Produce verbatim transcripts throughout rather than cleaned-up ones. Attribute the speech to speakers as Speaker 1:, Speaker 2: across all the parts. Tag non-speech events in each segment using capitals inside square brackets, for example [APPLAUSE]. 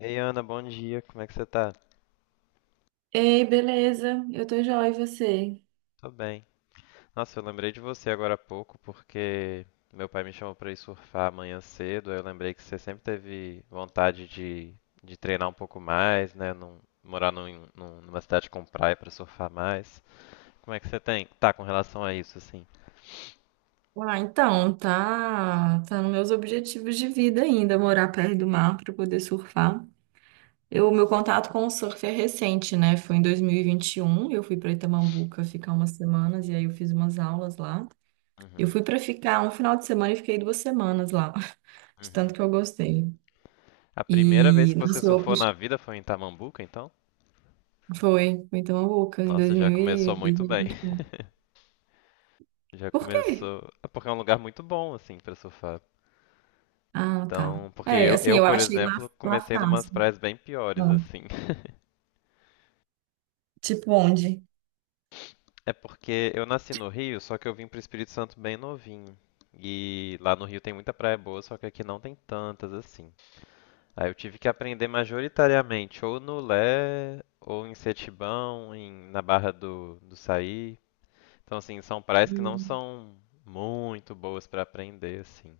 Speaker 1: Ei, Ana, bom dia. Como é que você tá?
Speaker 2: Ei, beleza? Eu tô joia, e você?
Speaker 1: Tô bem. Nossa, eu lembrei de você agora há pouco porque meu pai me chamou pra ir surfar amanhã cedo. Aí eu lembrei que você sempre teve vontade de, de treinar um pouco mais, né? Num, morar num, num- numa cidade com praia pra surfar mais. Como é que você tem, tá com relação a isso, assim?
Speaker 2: Ah, então, tá, tá nos meus objetivos de vida ainda, morar perto do mar para poder surfar. Eu, meu contato com o surf é recente, né? Foi em dois mil e e vinte e um. Eu fui para Itamambuca ficar umas semanas e aí eu fiz umas aulas lá. Eu
Speaker 1: Uhum,
Speaker 2: fui para ficar um final de semana e fiquei duas semanas lá, [LAUGHS] de tanto
Speaker 1: uhum.
Speaker 2: que eu gostei.
Speaker 1: A primeira vez
Speaker 2: E,
Speaker 1: que você
Speaker 2: nossa, eu, foi,
Speaker 1: surfou na vida foi em Tamambuca, então?
Speaker 2: foi em Itamambuca em dois
Speaker 1: Nossa, já
Speaker 2: mil e
Speaker 1: começou
Speaker 2: dois
Speaker 1: muito
Speaker 2: mil e
Speaker 1: bem.
Speaker 2: vinte e um.
Speaker 1: [LAUGHS] Já
Speaker 2: Por quê?
Speaker 1: começou. É. Porque é um lugar muito bom, assim, pra surfar.
Speaker 2: Ah, tá.
Speaker 1: Então, porque
Speaker 2: É,
Speaker 1: eu,
Speaker 2: assim,
Speaker 1: eu,
Speaker 2: eu
Speaker 1: por
Speaker 2: achei lá,
Speaker 1: exemplo,
Speaker 2: lá
Speaker 1: comecei numas
Speaker 2: fácil.
Speaker 1: praias bem piores,
Speaker 2: Ah,
Speaker 1: assim. [LAUGHS]
Speaker 2: Tipo onde?
Speaker 1: É porque eu nasci no Rio, só que eu vim pro Espírito Santo bem novinho. E lá no Rio tem muita praia boa, só que aqui não tem tantas assim. Aí eu tive que aprender majoritariamente ou no Lé, ou em Setibão, em- na Barra do, do Saí. Então, assim, são praias que não
Speaker 2: Hum.
Speaker 1: são muito boas pra aprender, assim.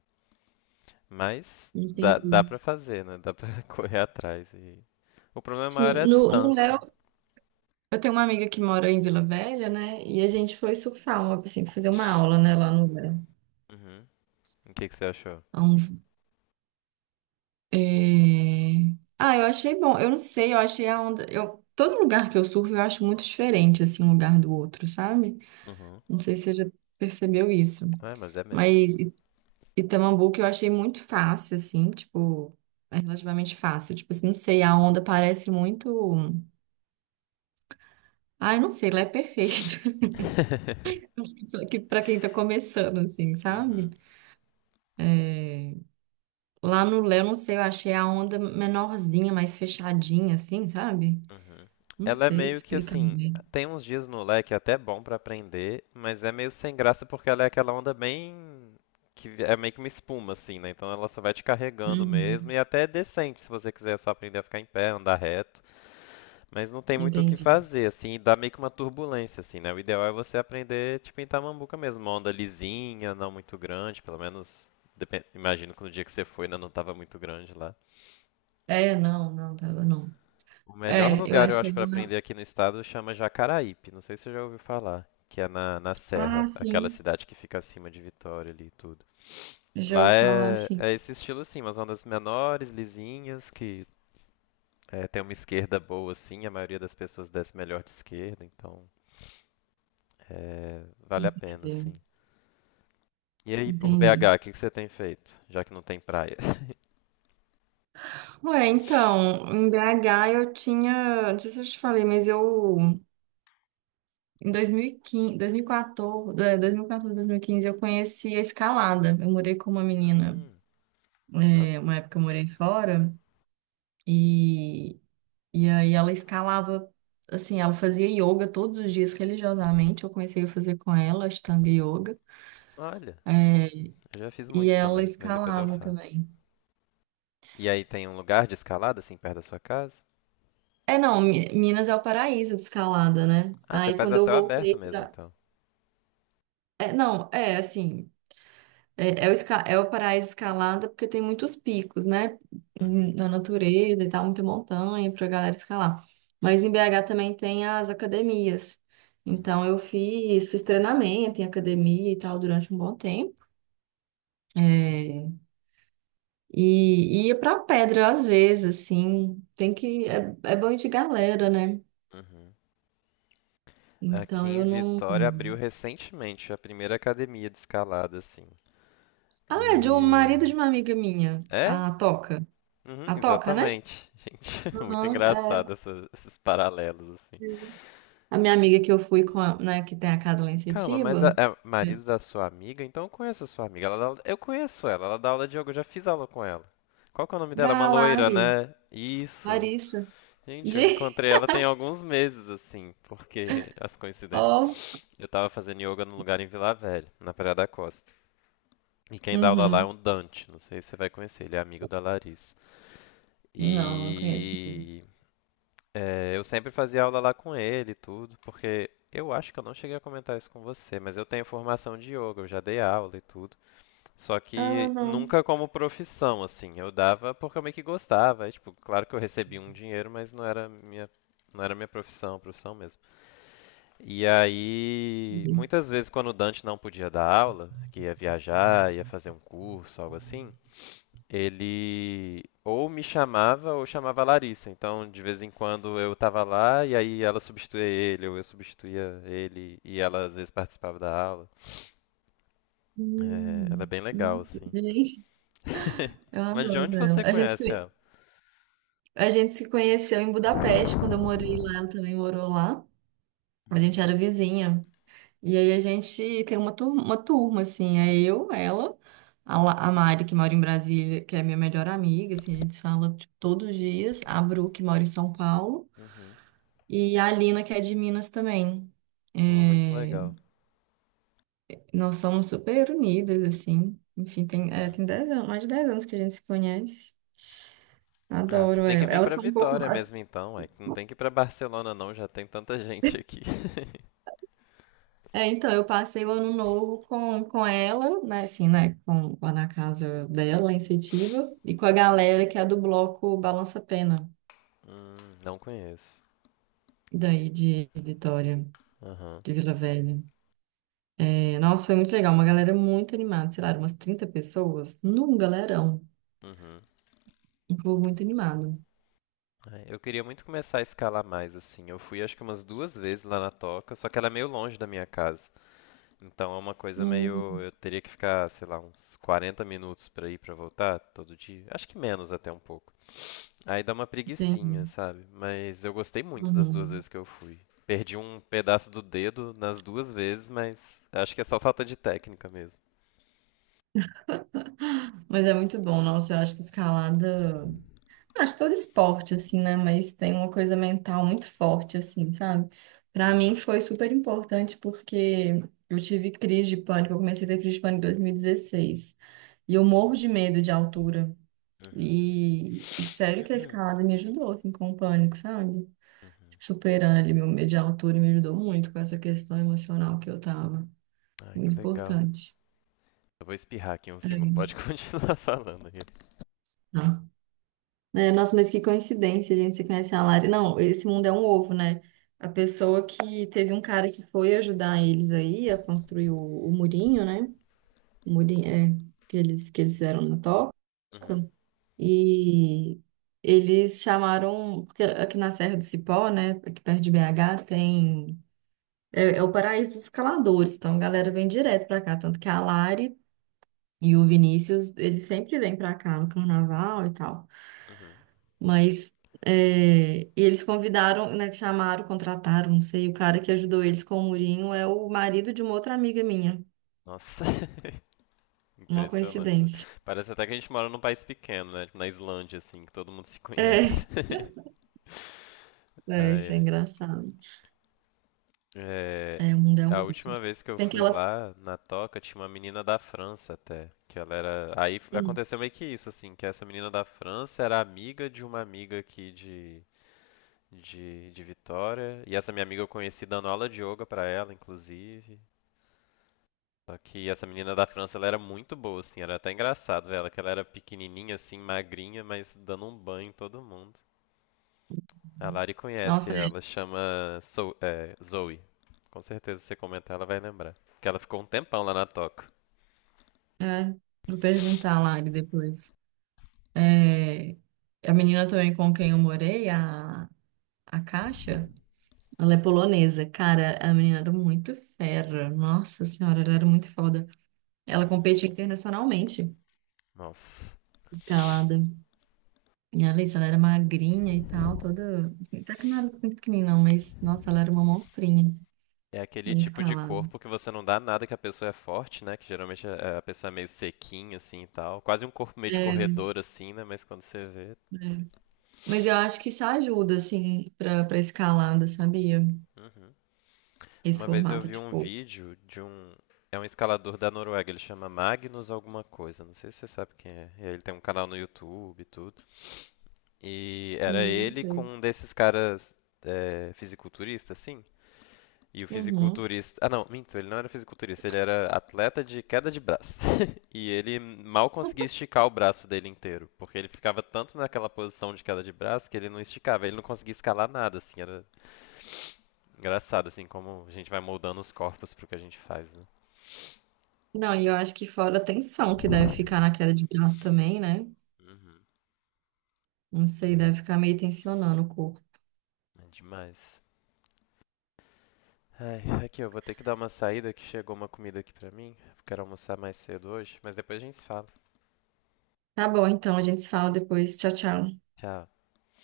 Speaker 1: Mas dá, dá
Speaker 2: Entendi.
Speaker 1: pra fazer, né? Dá pra [LAUGHS] correr atrás. O problema maior
Speaker 2: Sim,
Speaker 1: é a
Speaker 2: no, no
Speaker 1: distância.
Speaker 2: Léo, eu tenho uma amiga que mora em Vila Velha, né? E a gente foi surfar, uma, assim, fazer uma aula, né, lá no Léo.
Speaker 1: Uhum. O que que você achou?
Speaker 2: Há uns- é, Ah, eu achei bom. Eu não sei, eu achei a onda. Eu... Todo lugar que eu surfo eu acho muito diferente, assim, um lugar do outro, sabe?
Speaker 1: Uhum.
Speaker 2: Não sei se você já percebeu isso.
Speaker 1: É, mas é mesmo.
Speaker 2: Mas I- Itamambuca eu achei muito fácil, assim, tipo, é relativamente fácil. Tipo assim, não sei, a onda parece muito. Ai, não sei, lá é perfeito. [LAUGHS]
Speaker 1: [LAUGHS]
Speaker 2: Acho que pra que- pra quem tá começando, assim, sabe?
Speaker 1: Uhum.
Speaker 2: É, Lá no Léo, não sei, eu achei a onda menorzinha, mais fechadinha, assim, sabe?
Speaker 1: Uhum.
Speaker 2: Não
Speaker 1: Ela é
Speaker 2: sei
Speaker 1: meio que
Speaker 2: explicar
Speaker 1: assim,
Speaker 2: bem.
Speaker 1: tem uns dias no Lé que é até bom pra aprender, mas é meio sem graça porque ela é aquela onda bem que é meio que uma espuma assim, né? Então ela só vai te carregando mesmo
Speaker 2: Uhum,
Speaker 1: e até é decente se você quiser só aprender a ficar em pé, andar reto. Mas não tem muito o que
Speaker 2: entendi.
Speaker 1: fazer, assim, dá meio que uma turbulência, assim, né? O ideal é você aprender, tipo, em Tamambuca mesmo, uma onda lisinha, não muito grande, pelo menos, depen- imagino que no dia que você foi ainda não estava muito grande lá.
Speaker 2: É, não, não, tava não.
Speaker 1: O melhor
Speaker 2: É, eu
Speaker 1: lugar, eu
Speaker 2: achei
Speaker 1: acho, para
Speaker 2: lá.
Speaker 1: aprender aqui no estado chama Jacaraípe, não sei se você já ouviu falar, que é na, na Serra,
Speaker 2: Ah,
Speaker 1: aquela
Speaker 2: sim.
Speaker 1: cidade que fica acima de Vitória ali e tudo.
Speaker 2: Já
Speaker 1: Lá
Speaker 2: ouvi falar
Speaker 1: é,
Speaker 2: assim.
Speaker 1: é esse estilo, assim, umas ondas menores, lisinhas, que é, tem uma esquerda boa, assim, a maioria das pessoas desce melhor de esquerda, então... É, vale a pena, sim.
Speaker 2: Entendi.
Speaker 1: E aí, por
Speaker 2: Entendi.
Speaker 1: B agá, o que que você tem feito? Já que não tem praia. [LAUGHS]
Speaker 2: Ué, então, em B H eu tinha. Não sei se eu te falei, mas eu. Em dois mil e quinze, dois mil e quatorze, é, dois mil e quatorze, dois mil e quinze, eu conheci a escalada. Eu morei com uma menina,
Speaker 1: Hum, nossa.
Speaker 2: é, uma época eu morei fora, e, e aí ela escalava, assim, ela fazia yoga todos os dias religiosamente. Eu comecei a fazer com ela, Ashtanga Yoga,
Speaker 1: Olha,
Speaker 2: é,
Speaker 1: eu já fiz
Speaker 2: e
Speaker 1: muitos
Speaker 2: ela
Speaker 1: também, mas depois eu
Speaker 2: escalava
Speaker 1: falo.
Speaker 2: também.
Speaker 1: E aí tem um lugar de escalada, assim, perto da sua casa?
Speaker 2: É, não, Mi- Minas é o paraíso de escalada, né?
Speaker 1: Ah, você
Speaker 2: Aí
Speaker 1: faz
Speaker 2: quando
Speaker 1: a
Speaker 2: eu
Speaker 1: céu aberto
Speaker 2: voltei
Speaker 1: mesmo,
Speaker 2: pra.
Speaker 1: então.
Speaker 2: É, não, é assim. É, é o, esca- é o paraíso escalada porque tem muitos picos, né?
Speaker 1: Uhum,
Speaker 2: Na natureza e tal, muita montanha pra galera escalar. Mas em B H também tem as academias. Então
Speaker 1: uhum,
Speaker 2: eu fiz, fiz treinamento em academia e tal durante um bom tempo. É, e e ia pra pedra às vezes, assim. Tem que. É, é bom ir de galera, né?
Speaker 1: uhum. Aqui
Speaker 2: Então
Speaker 1: em
Speaker 2: eu não.
Speaker 1: Vitória abriu recentemente a primeira academia de escalada, assim.
Speaker 2: Ah, é de um
Speaker 1: E...
Speaker 2: marido de uma amiga minha,
Speaker 1: É?
Speaker 2: a Toca.
Speaker 1: Uhum,
Speaker 2: A Toca, né?
Speaker 1: exatamente. Gente, [LAUGHS] muito
Speaker 2: Aham,
Speaker 1: engraçado essa- esses paralelos.
Speaker 2: é. A minha amiga que eu fui com a, né, que tem a casa lá em
Speaker 1: Calma, mas a-
Speaker 2: Setiba,
Speaker 1: é
Speaker 2: é,
Speaker 1: marido da sua amiga? Então eu conheço a sua amiga. Ela dá aula- eu conheço ela, ela dá aula de yoga, eu já fiz aula com ela. Qual que é o nome dela? Uma
Speaker 2: da
Speaker 1: loira,
Speaker 2: Lari,
Speaker 1: né? Isso.
Speaker 2: Larissa,
Speaker 1: Gente, eu
Speaker 2: de...
Speaker 1: encontrei ela tem alguns meses, assim, porque [LAUGHS] as coincidências.
Speaker 2: [LAUGHS] Oh.
Speaker 1: Eu tava fazendo yoga num lugar em Vila Velha, na Praia da Costa. E quem dá aula lá é
Speaker 2: Uhum.
Speaker 1: um Dante, não sei se você vai conhecer, ele é amigo da Larissa.
Speaker 2: Não, não conheço.
Speaker 1: E é, eu sempre fazia aula lá com ele e tudo, porque eu acho que eu não cheguei a comentar isso com você, mas eu tenho formação de yoga, eu já dei aula e tudo. Só
Speaker 2: Ah,
Speaker 1: que
Speaker 2: não.
Speaker 1: nunca como profissão, assim. Eu dava porque eu meio que gostava. Aí, tipo, claro que eu recebia um dinheiro, mas não era minha, não era minha profissão, profissão mesmo. E aí, muitas vezes quando o Dante não podia dar aula, que ia viajar, ia fazer um curso, algo assim, ele ou me chamava ou chamava a Larissa. Então, de vez em quando eu tava lá e aí ela substituía ele, ou eu substituía ele, e ela às vezes participava da aula. É, ela é
Speaker 2: Hum,
Speaker 1: bem
Speaker 2: não.
Speaker 1: legal, assim.
Speaker 2: Gente,
Speaker 1: [LAUGHS]
Speaker 2: eu
Speaker 1: Mas de onde
Speaker 2: adoro ela.
Speaker 1: você
Speaker 2: A gente,
Speaker 1: conhece
Speaker 2: se-
Speaker 1: ela?
Speaker 2: a gente se conheceu em Budapeste, quando eu morei lá, ela também morou lá. A gente era
Speaker 1: Hum.
Speaker 2: vizinha. E aí a gente tem uma turma, uma turma assim, é eu, ela, a, La- a Mari, que mora em Brasília, que é minha melhor amiga, assim, a gente se fala tipo, todos os dias, a Bru, que mora em São Paulo,
Speaker 1: Uhum.
Speaker 2: e a Alina, que é de Minas também.
Speaker 1: Pô, muito
Speaker 2: É,
Speaker 1: legal.
Speaker 2: nós somos super unidas, assim, enfim, tem, é,
Speaker 1: Uhum.
Speaker 2: tem dez anos, mais de dez anos que a gente se conhece.
Speaker 1: Ah, você
Speaker 2: Adoro
Speaker 1: tem que
Speaker 2: ela.
Speaker 1: vir
Speaker 2: Elas
Speaker 1: pra
Speaker 2: são um pouco
Speaker 1: Vitória
Speaker 2: mais.
Speaker 1: mesmo então, é que não tem que ir pra Barcelona não, já tem tanta gente aqui. [LAUGHS]
Speaker 2: É, então, eu passei o ano novo com, com ela, né, assim, né, com, lá na casa dela, lá em Setiba, e com a galera que é do bloco Balança Pena,
Speaker 1: Hum, não conheço.
Speaker 2: daí de Vitória,
Speaker 1: Aham.
Speaker 2: de Vila Velha. É, nossa, foi muito legal, uma galera muito animada, sei lá, eram umas trinta pessoas, num galerão,
Speaker 1: Uhum.
Speaker 2: um povo muito animado.
Speaker 1: É, eu queria muito começar a escalar mais, assim. Eu fui acho que umas duas vezes lá na Toca, só que ela é meio longe da minha casa. Então é uma coisa meio.
Speaker 2: Hum,
Speaker 1: Eu teria que ficar, sei lá, uns quarenta minutos pra ir pra voltar todo dia. Acho que menos até um pouco. Aí dá uma
Speaker 2: entendi.
Speaker 1: preguicinha, sabe? Mas eu gostei muito das duas
Speaker 2: Uhum.
Speaker 1: vezes que eu fui. Perdi um pedaço do dedo nas duas vezes, mas acho que é só falta de técnica mesmo.
Speaker 2: Mas é muito bom, nossa, eu acho que escalada. Acho todo esporte, assim, né? Mas tem uma coisa mental muito forte, assim, sabe? Pra mim
Speaker 1: Uhum,
Speaker 2: foi super importante porque eu tive crise de pânico. Eu comecei a ter crise de pânico em dois mil e dezesseis. E dezesseis. E eu morro de medo de altura.
Speaker 1: uhum.
Speaker 2: E, e sério que a
Speaker 1: [CLEARS THROAT]
Speaker 2: escalada me ajudou, assim, com o pânico, sabe?
Speaker 1: Uhum.
Speaker 2: Tipo, superando ali meu medo de altura me ajudou muito com essa questão emocional que eu tava.
Speaker 1: Ai, que
Speaker 2: Muito
Speaker 1: legal.
Speaker 2: importante.
Speaker 1: Eu vou espirrar aqui um segundo, pode [LAUGHS] continuar falando aí.
Speaker 2: É. É, nossa, mas que coincidência, gente, você conhece a Lari. Não, esse mundo é um ovo, né? A pessoa que teve um cara que foi ajudar eles aí a construir o, o murinho, né? O murinho, é, que eles, que eles fizeram na toca.
Speaker 1: Uhum,
Speaker 2: E eles chamaram, porque aqui na Serra do Cipó, né, aqui perto de B H, tem, é, é o paraíso dos escaladores, então a galera vem direto pra cá, tanto que a Lari e o Vinícius, eles sempre vêm pra cá no carnaval e tal.
Speaker 1: uhum.
Speaker 2: Mas é, e eles convidaram, né, chamaram, contrataram, não sei, o cara que ajudou eles com o murinho é o marido de uma outra amiga minha.
Speaker 1: Nossa, [LAUGHS]
Speaker 2: Uma
Speaker 1: impressionante, né?
Speaker 2: coincidência.
Speaker 1: Parece até que a gente mora num país pequeno, né? Tipo na Islândia, assim, que todo mundo se conhece.
Speaker 2: É, [LAUGHS]
Speaker 1: [LAUGHS]
Speaker 2: é,
Speaker 1: Ai,
Speaker 2: isso é
Speaker 1: ai.
Speaker 2: engraçado.
Speaker 1: É,
Speaker 2: É, o mundo é um
Speaker 1: a última
Speaker 2: mundo.
Speaker 1: vez que eu
Speaker 2: Tem que
Speaker 1: fui
Speaker 2: ela.
Speaker 1: lá na Toca, tinha uma menina da França até, que ela era, aí f-
Speaker 2: Hum.
Speaker 1: aconteceu meio que isso assim, que essa menina da França era amiga de uma amiga aqui de de, de Vitória, e essa minha amiga eu conheci dando aula de yoga pra ela, inclusive. Só que essa menina da França, ela era muito boa assim, era até engraçado ver ela, que ela era pequenininha assim, magrinha, mas dando um banho em todo mundo. A Lari conhece
Speaker 2: Nossa, é,
Speaker 1: ela, chama So- é, Zoe. Com certeza se você comentar ela vai lembrar. Que ela ficou um tempão lá na toca.
Speaker 2: é, vou perguntar a Lari depois. É, a menina também com quem eu morei, a, a Caixa, ela é polonesa. Cara, a menina era muito fera. Nossa senhora, ela era muito foda. Ela
Speaker 1: Uhum.
Speaker 2: competia internacionalmente.
Speaker 1: Nossa.
Speaker 2: Escalada. E a Alice, ela era magrinha e tal, toda. Assim, até que não era muito pequenininha, não, mas nossa, ela era uma monstrinha
Speaker 1: É aquele
Speaker 2: em
Speaker 1: tipo de
Speaker 2: escalada.
Speaker 1: corpo que você não dá nada que a pessoa é forte, né? Que geralmente a a pessoa é meio sequinha, assim e tal. Quase um corpo meio de
Speaker 2: É,
Speaker 1: corredor, assim, né? Mas quando você vê.
Speaker 2: é. Mas eu acho que isso ajuda, assim, pra, pra escalada, sabia?
Speaker 1: Uhum.
Speaker 2: Esse
Speaker 1: Uma vez eu
Speaker 2: formato,
Speaker 1: vi um
Speaker 2: tipo.
Speaker 1: vídeo de um. É um escalador da Noruega, ele chama Magnus alguma coisa, não sei se você sabe quem é. E aí ele tem um canal no YouTube e tudo. E era
Speaker 2: Hum, eu
Speaker 1: ele com
Speaker 2: sei.
Speaker 1: um desses caras é, fisiculturista, assim. E o
Speaker 2: Uhum.
Speaker 1: fisiculturista. Ah, não, minto, ele não era fisiculturista, ele era atleta de queda de braço. [LAUGHS] E ele mal conseguia esticar o braço dele inteiro, porque ele ficava tanto naquela posição de queda de braço que ele não esticava, ele não conseguia escalar nada, assim. Era engraçado, assim, como a gente vai moldando os corpos pro que a gente faz, né?
Speaker 2: Não, e eu acho que fora a tensão que deve ficar na queda de braço também, né?
Speaker 1: Uhum.
Speaker 2: Não sei,
Speaker 1: É,
Speaker 2: deve ficar meio tensionando o corpo.
Speaker 1: é demais. Ai, aqui eu vou ter que dar uma saída que chegou uma comida aqui pra mim, porque eu quero almoçar mais cedo hoje, mas depois a gente se fala.
Speaker 2: Tá bom, então, a gente se fala depois. Tchau, tchau.
Speaker 1: Tchau.